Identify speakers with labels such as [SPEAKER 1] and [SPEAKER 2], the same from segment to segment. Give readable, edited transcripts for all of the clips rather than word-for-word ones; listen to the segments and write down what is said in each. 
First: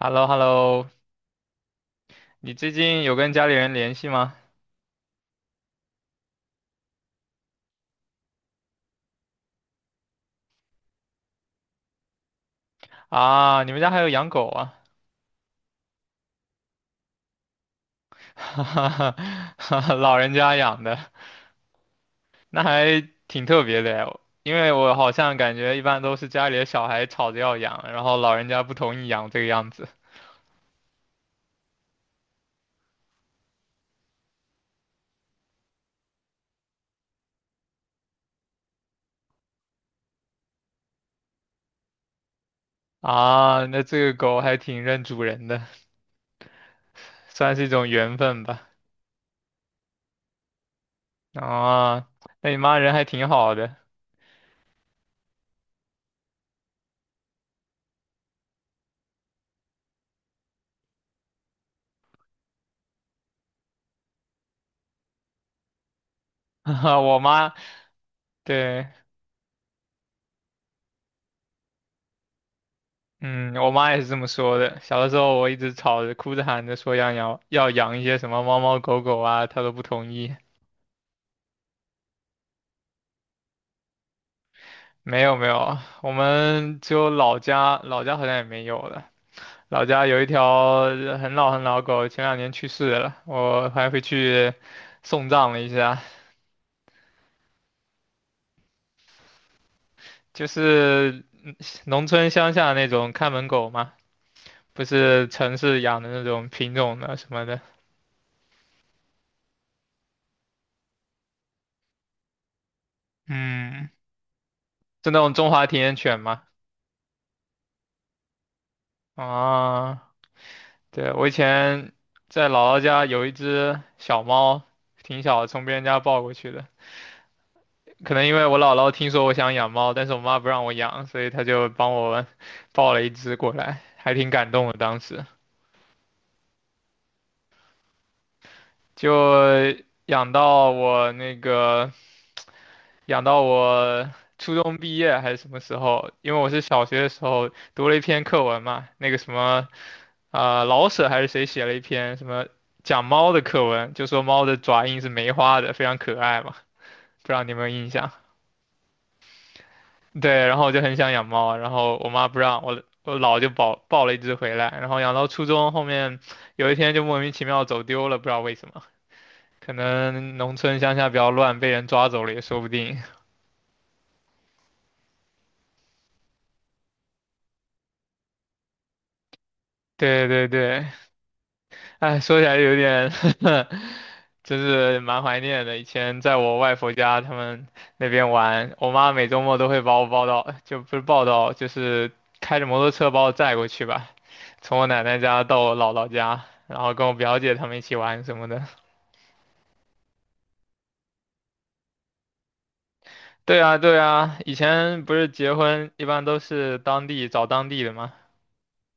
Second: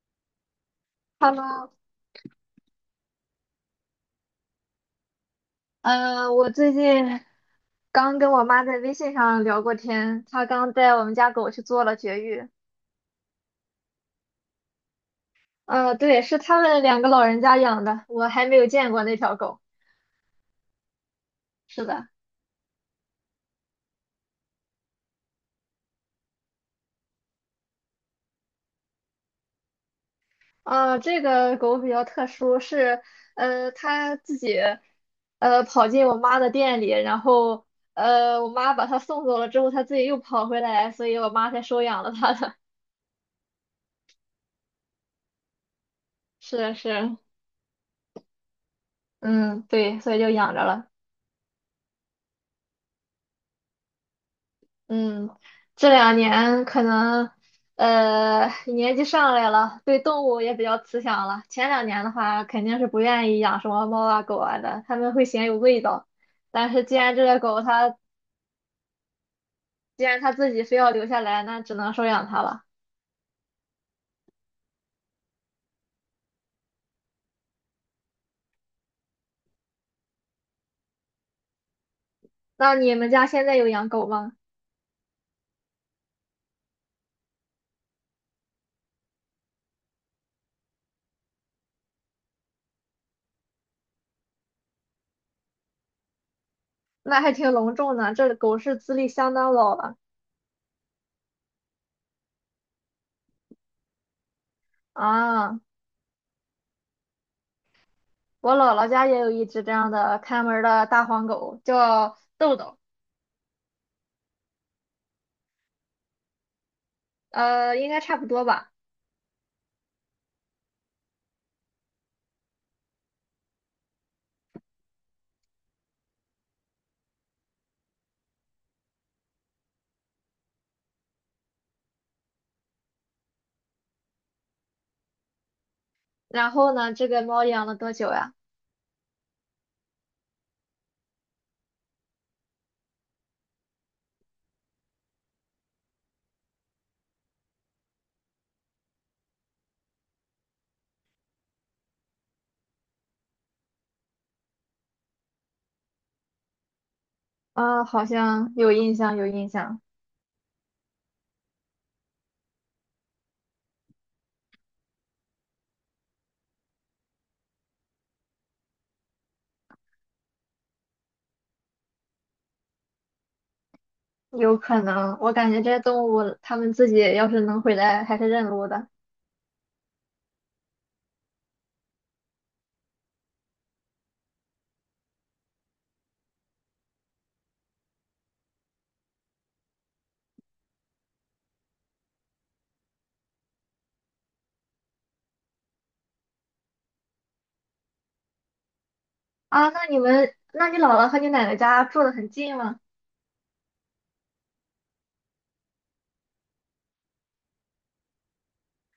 [SPEAKER 1] h e l l o h e l l o
[SPEAKER 2] Hello，
[SPEAKER 1] 你最近有跟家里人联系吗？
[SPEAKER 2] 我最近刚跟我妈在微信上聊过天，她刚带我们家狗去做了绝育。
[SPEAKER 1] 啊，你们家还有养狗啊？
[SPEAKER 2] 对，是他们两个老人家养的，我 还没
[SPEAKER 1] 哈
[SPEAKER 2] 有见过
[SPEAKER 1] 哈
[SPEAKER 2] 那条狗。
[SPEAKER 1] 哈，老人家养的，
[SPEAKER 2] 是的，
[SPEAKER 1] 那还挺特别的呀。因为我好像感觉一般都是家里的小孩吵着要养，然后老人家不同意养这个样子。
[SPEAKER 2] 这个狗比较特殊，它自己跑进我妈的店里，然后我妈把它送走了之后，它自己又跑回来，所以我妈才收养了它的。
[SPEAKER 1] 啊，那这个狗还挺认主人的，
[SPEAKER 2] 是是，
[SPEAKER 1] 算是一种缘分吧。
[SPEAKER 2] 嗯，对，所以就养着了。
[SPEAKER 1] 啊，那你妈人还挺好的。
[SPEAKER 2] 嗯，这两年可能年纪上来了，对动物也比较慈祥了。前两年的话，肯定是不愿意养什么猫啊狗啊的，他们会嫌有味道。但是
[SPEAKER 1] 我妈，对。
[SPEAKER 2] 既然它自己非要留下来，那只能收养它了。
[SPEAKER 1] 嗯，我妈也是这么说的。小的时候，我一直吵着、哭着、喊着说要养一些什么猫猫狗狗啊，她都不同意。
[SPEAKER 2] 那你们家现在有养狗吗？
[SPEAKER 1] 没有没有，我们只有老家，老家好像也没有了。老家有一条很老很老狗，前两年去世了，我还回去送葬了一下。
[SPEAKER 2] 那还挺隆重的，这狗是资历相当老了
[SPEAKER 1] 就是农村乡下那种看门狗嘛，不是城
[SPEAKER 2] 啊。
[SPEAKER 1] 市养的那种品种的什么的。
[SPEAKER 2] 我姥姥家也有一只这样的看门儿的大黄狗，叫豆豆，
[SPEAKER 1] 嗯，是那种中华田园犬嘛。
[SPEAKER 2] 应该差不多吧。
[SPEAKER 1] 啊。对，我以前在姥姥家有一只小猫，挺小的，从别人家抱过去的。可能因为我姥姥听说我想养猫，但是我妈不让我养，所以她就帮我 抱了一只过来，还挺感动的。当时
[SPEAKER 2] 然后呢，这个猫养了多久呀？
[SPEAKER 1] 就养到我那个养到我初中毕业还是什么时候？因为我是小学的时候读了一篇课文嘛，那个什么老舍还是谁写了一篇什么讲猫的课文，就说猫的爪印是梅花的，非常可爱嘛。不知道你有没有
[SPEAKER 2] 啊，
[SPEAKER 1] 印
[SPEAKER 2] 好
[SPEAKER 1] 象？
[SPEAKER 2] 像有印象，有印象，
[SPEAKER 1] 对，然后我就很想养猫啊，然后我妈不让我，我姥就抱了一只回来，然后养到初中，后面有一天就莫名其妙走丢了，不知道为什么，可能农村乡下比较乱，被人抓走了也说不定。
[SPEAKER 2] 有可能。我感觉这些动物，它们自己要是能回来，还是认路的。
[SPEAKER 1] 对对对，哎，说起来有点 就是蛮怀念的。以前在我外婆家，他们那边玩，我妈每周末都会把我抱到，就不是抱到，就是开着摩托车把我载过去吧，从我奶奶家到我姥姥家，然后跟我表姐他们一起玩什么的。
[SPEAKER 2] 啊，那你姥姥和你奶奶家住得很近吗？
[SPEAKER 1] 对啊，对啊，以前不是结婚一般都是当地找当地的吗？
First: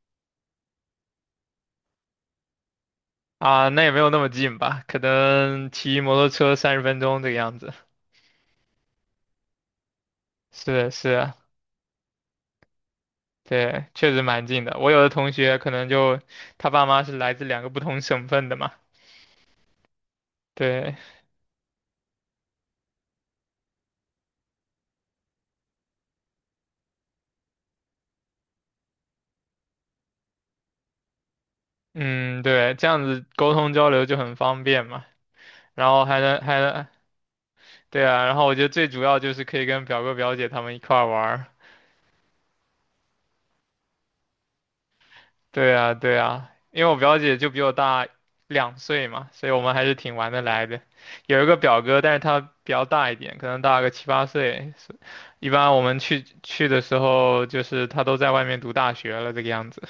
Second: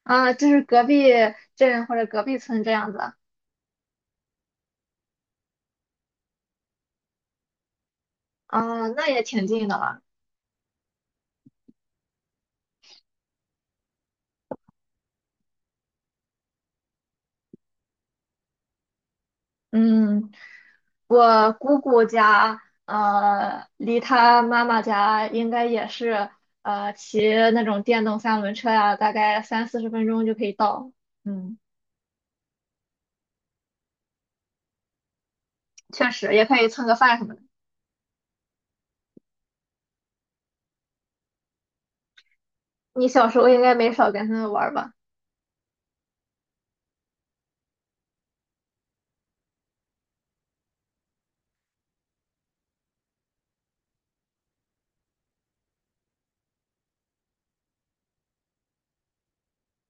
[SPEAKER 2] 啊，就是隔壁镇或者隔壁村这样子。
[SPEAKER 1] 啊，那也没有那么近吧，可能骑摩托车30分钟这个样子。
[SPEAKER 2] 啊，那也挺近的了。
[SPEAKER 1] 是是，对，确实蛮近的。我有的同学可能就他爸妈是来自两个不同省份的嘛，
[SPEAKER 2] 嗯，
[SPEAKER 1] 对，
[SPEAKER 2] 我姑姑家，离她妈妈家应该也是，骑那种电动三轮车呀，大概三四十分钟就可以到。嗯，
[SPEAKER 1] 嗯，对，这样子沟通交流就很方便嘛。然后
[SPEAKER 2] 确
[SPEAKER 1] 还
[SPEAKER 2] 实，
[SPEAKER 1] 能
[SPEAKER 2] 也可
[SPEAKER 1] 还
[SPEAKER 2] 以蹭
[SPEAKER 1] 能，
[SPEAKER 2] 个饭什么的。
[SPEAKER 1] 对啊，然后我觉得最主要就是可以跟表哥表姐他们一块儿玩儿。
[SPEAKER 2] 你小时候应该没少跟他们玩儿吧？
[SPEAKER 1] 对啊，对啊，因为我表姐就比我大两岁嘛，所以我们还是挺玩得来的。有一个表哥，但是他比较大一点，可能大个7、8岁。是一般我们去的时候，就是他都在外面读大学了这个样子。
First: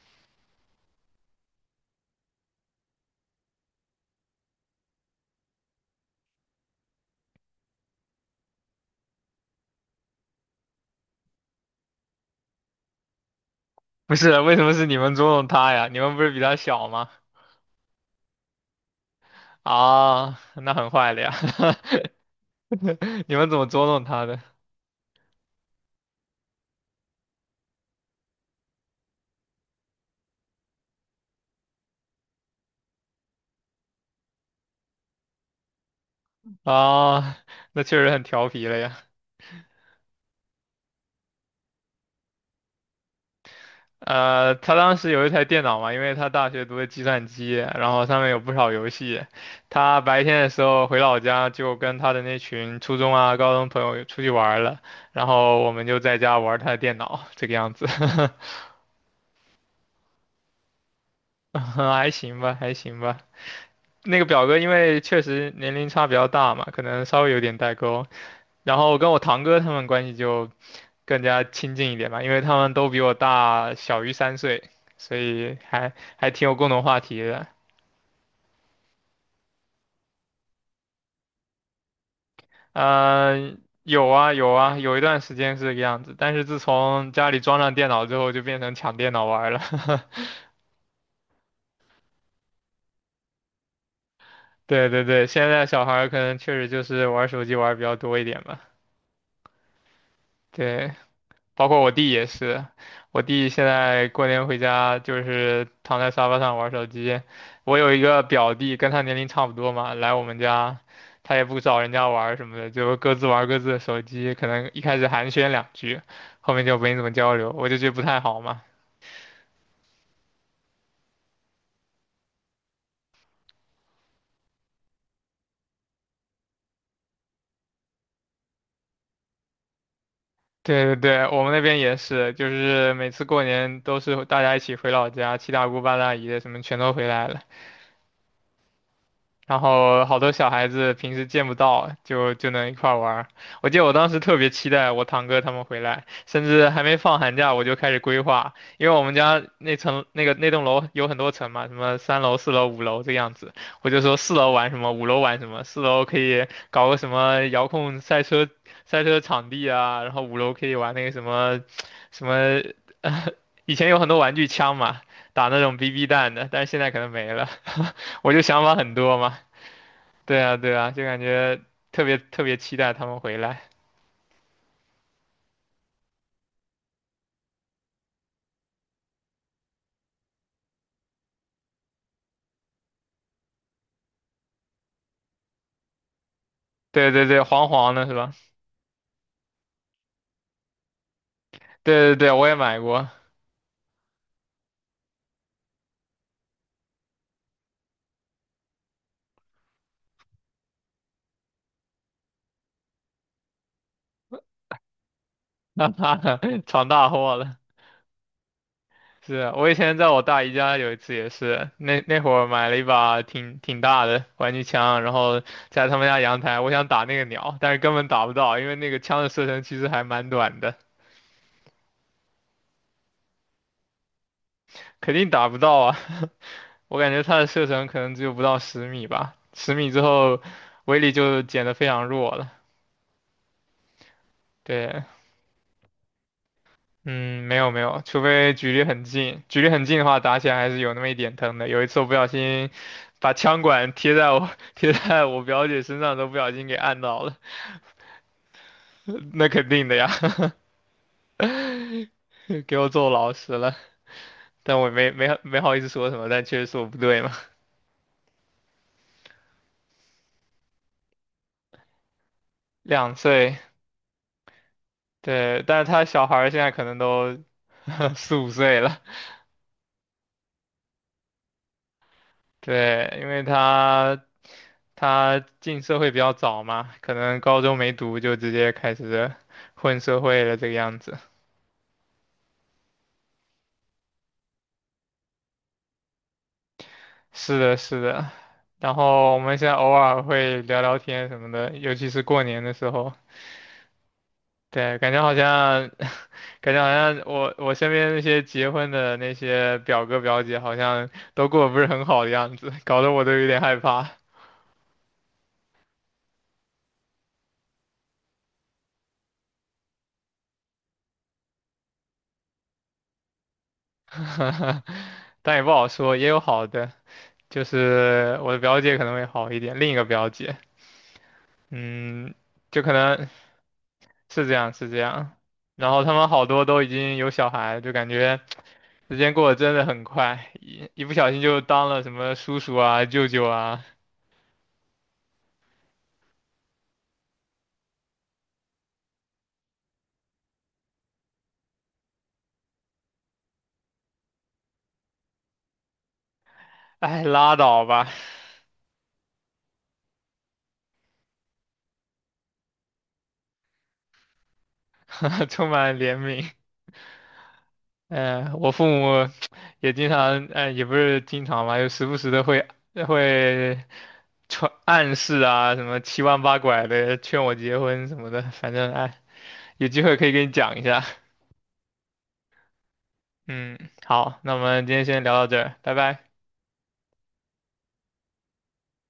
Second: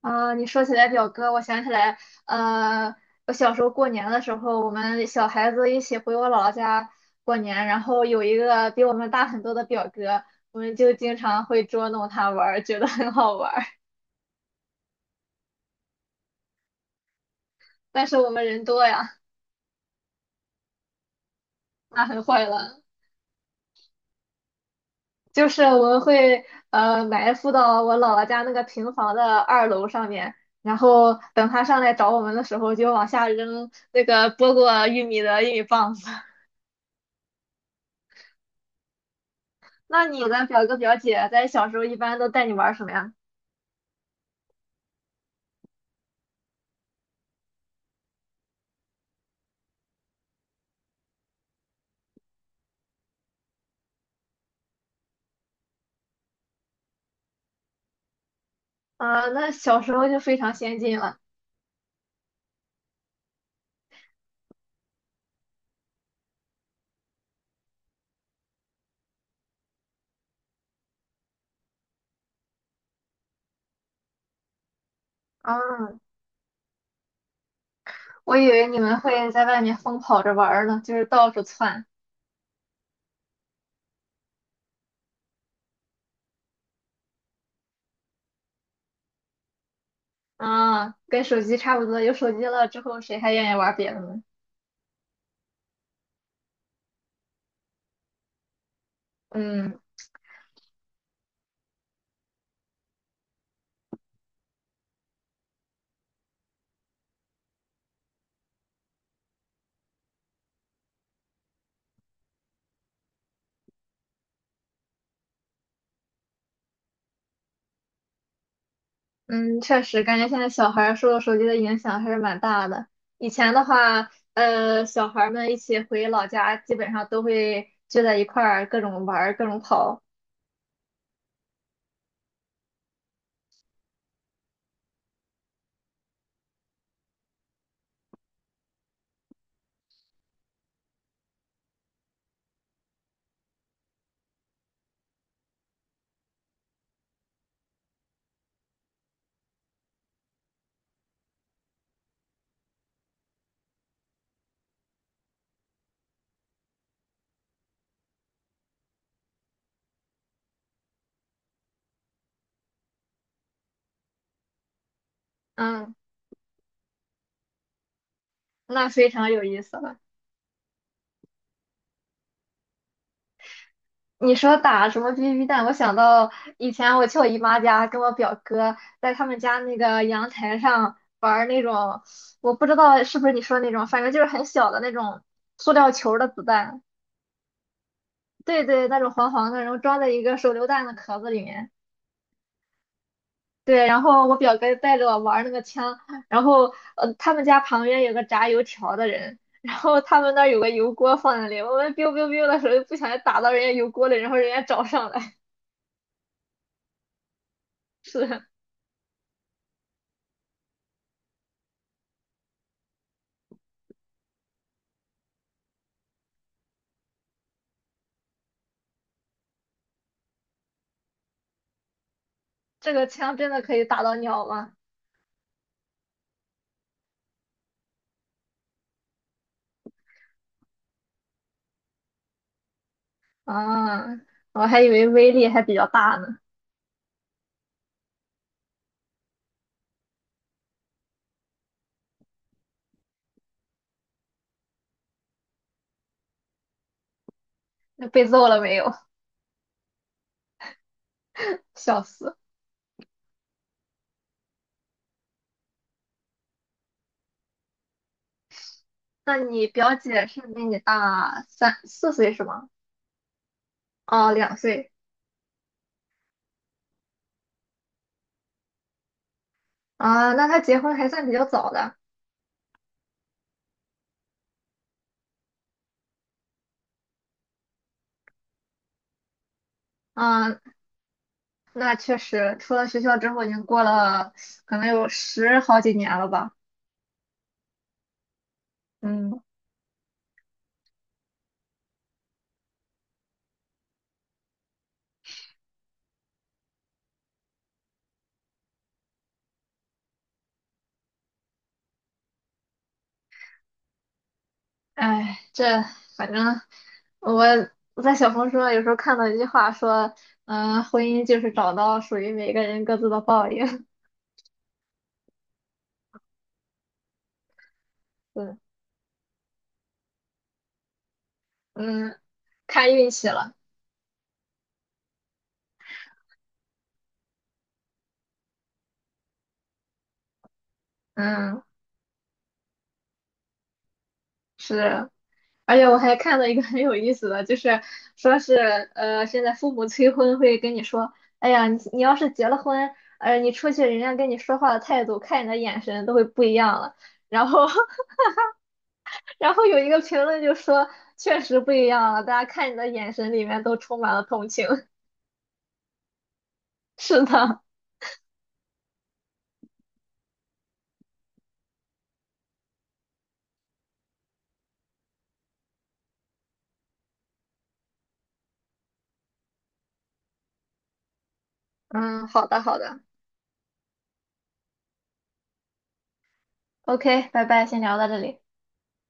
[SPEAKER 2] 啊，你说起来表哥，我想起来，呃，我小时候过年的时候，我们小孩子一起回我姥姥家过年，然后有一个比我们大很多的表哥，我们就经常会捉弄他玩儿，觉得很好玩。
[SPEAKER 1] 不是，为什么是你们捉弄他呀？你们不是比他小吗？
[SPEAKER 2] 但是我们人多呀，
[SPEAKER 1] 啊，那很坏了呀，
[SPEAKER 2] 那很坏了。
[SPEAKER 1] 你们怎么捉弄他的？
[SPEAKER 2] 就是我们会埋伏到我姥姥家那个平房的二楼上面，然后等他上来找我们的时候，就往下扔那个剥过玉米的玉米棒子。
[SPEAKER 1] 啊，那确实很调皮了呀。
[SPEAKER 2] 那你的表哥表姐在小时候一般都带你玩什么呀？
[SPEAKER 1] 他当时有一台电脑嘛，因为他大学读的计算机，然后上面有不少游戏。他白天的时候回老家，就跟他的那群初中啊、高中朋友出去玩儿了，然后我们就在家玩儿他的电脑，这个样子，
[SPEAKER 2] 啊，那小时候就非常先进了。
[SPEAKER 1] 还行吧，还行吧。那个表哥因为确实年龄差比较大嘛，可能稍微有点代沟。然后跟我堂哥他们关系就更加亲近一点吧，因为他们都比我大小于3岁，所以
[SPEAKER 2] 啊，
[SPEAKER 1] 还挺有共同话题的。
[SPEAKER 2] 我以为你们会在外面疯跑着玩儿呢，就是到处窜。
[SPEAKER 1] 嗯、有啊有啊，有一段时间是这个样子，但是自从家里装上电脑之后，就变成抢电脑玩儿了。
[SPEAKER 2] 啊，跟手机差不多，有手机了之后，谁还愿意玩别的呢？
[SPEAKER 1] 对对对，现在小孩儿可能确实就是玩手机玩儿比较多一点吧。
[SPEAKER 2] 嗯。
[SPEAKER 1] 对，包括我弟也是，我弟现在过年回家就是躺在沙发上玩手机。我有一个表弟，跟他年龄差不多嘛，来我们家，他也不找人家玩儿什么的，就各自玩各自的手机。可能一开始寒暄两句，后面就没怎么交流，我就觉得不太好嘛。
[SPEAKER 2] 嗯，确实，感觉现在小孩儿受手机的影响还是蛮大的。以前的话，小孩儿们一起回老家，基本上都会聚在一块儿，各种玩儿，各种跑。
[SPEAKER 1] 对对对，我们那边也是，就是每次过年都是大家一起回老家，七大姑八大姨的什么全都回来了。然后好多小孩子平时见不到，就能一块儿玩儿。我记得我当时特别期待我堂哥他们回来，甚至还没放寒假我就开始规划，因为我们家那层那个那栋楼有很多层嘛，什么三楼、四楼、五楼这样子。我就说四楼玩什么，五楼玩什么，四楼可以搞个什么遥控赛车赛车场地啊，然后五楼可以玩那个什么什么，以前有很多玩具枪嘛，打那种
[SPEAKER 2] 嗯，
[SPEAKER 1] BB 弹的，但是现在可能没了。我就想法
[SPEAKER 2] 那
[SPEAKER 1] 很
[SPEAKER 2] 非
[SPEAKER 1] 多
[SPEAKER 2] 常
[SPEAKER 1] 嘛。
[SPEAKER 2] 有意思了。
[SPEAKER 1] 对啊，对啊，就感觉特别特别期待他们回来。
[SPEAKER 2] 你说打什么 BB 弹，我想到以前我去我姨妈家，跟我表哥在他们家那个阳台上玩儿那种，我不知道是不是你说那种，反正就是很小的那种塑料球儿的子弹。
[SPEAKER 1] 对对对，黄黄的是吧？
[SPEAKER 2] 对对，那种黄黄的，然后装在一个手榴弹的壳子里面。
[SPEAKER 1] 对对对，我也买过，
[SPEAKER 2] 对，然后我表哥带着我玩儿那个枪，然后他们家旁边有个炸油条的人，然后他们那儿有个油锅放在那里，我们 biu biu biu 的时候不小心打到人家油锅里，然后人家找上来。
[SPEAKER 1] 哈哈，闯大祸了。
[SPEAKER 2] 是，
[SPEAKER 1] 是啊我以前在我大姨家有一次也是，那会儿买了一把挺大的玩具枪，然后在他们家阳台，我想打那个鸟，但是根本打不到，因为那个枪的射程其实还蛮短的，
[SPEAKER 2] 这个枪真的可以打到鸟吗？
[SPEAKER 1] 肯定打不到啊。我感觉它的射程可能只有不到十米吧，十米之后威力就减得非常弱了。
[SPEAKER 2] 啊，我还以
[SPEAKER 1] 对，
[SPEAKER 2] 为威力还比较大呢。
[SPEAKER 1] 嗯，没有没有，除非距离很近，距离很近的话，打起来还是有那么一点疼的。有一次我不小心把枪管贴在我 贴在我表姐身上，都不小心给按到了，
[SPEAKER 2] 那被揍了没有？
[SPEAKER 1] 那肯定的呀，
[SPEAKER 2] 笑死。
[SPEAKER 1] 给我揍老实了。但我没好意思说什么，但确实是我不对嘛。
[SPEAKER 2] 那你表姐是比你大三四岁是吗？
[SPEAKER 1] 两岁，
[SPEAKER 2] 哦，两岁
[SPEAKER 1] 对，但是他小孩儿现在可能都 4、5岁了，
[SPEAKER 2] 啊，那她结婚还算比较早的。
[SPEAKER 1] 对，因为他他进社会比较早嘛，可能高中没读就直接开始混社会了
[SPEAKER 2] 啊，
[SPEAKER 1] 这个样子。
[SPEAKER 2] 那确实，出了学校之后已经过了可能有十好几年了吧。
[SPEAKER 1] 是的，是的。然后我
[SPEAKER 2] 嗯，
[SPEAKER 1] 们现在偶尔会聊聊天什么的，尤其是过年的时候。对，感觉好像，感觉好像我我身边那些结婚的那些表哥表姐好像都过得不是很好的样子，搞得我都有点害怕。
[SPEAKER 2] 哎，这反正我我在小红书上有时候看到一句话说，嗯、婚姻就是找到属于每个人各自的报应。
[SPEAKER 1] 但也不好说，也有好的，就是我
[SPEAKER 2] 嗯
[SPEAKER 1] 的表姐可能会好一点，另一个表姐，
[SPEAKER 2] 嗯，
[SPEAKER 1] 嗯，就可
[SPEAKER 2] 看运
[SPEAKER 1] 能
[SPEAKER 2] 气了。
[SPEAKER 1] 是这样，是这样。然后他们好多都已经有小孩，就感觉。时间过得真的很快，一不小心就
[SPEAKER 2] 嗯，
[SPEAKER 1] 当了什么叔叔啊、舅舅啊，
[SPEAKER 2] 是。而且我还看到一个很有意思的，就是说是现在父母催婚会跟你说，哎呀，你要是结了婚，你出去人家跟你说话的态度，看你的眼神都会不一样了。
[SPEAKER 1] 哎，
[SPEAKER 2] 然
[SPEAKER 1] 拉
[SPEAKER 2] 后，
[SPEAKER 1] 倒吧，
[SPEAKER 2] 然后有一个评论就说，确实不一样了，大家看你的眼神里面都充满了同情。
[SPEAKER 1] 充满怜悯。
[SPEAKER 2] 是的，
[SPEAKER 1] 嗯、我父母也经常，哎，也不是经常吧，就时不时的会传暗示啊，什么七弯八拐的劝我结婚什么的，反正哎，有机会可以跟你讲一下。
[SPEAKER 2] 嗯，好的，好的
[SPEAKER 1] 嗯，好，那我们今天先聊到这儿，拜拜。
[SPEAKER 2] ，OK，拜拜，先聊到这里。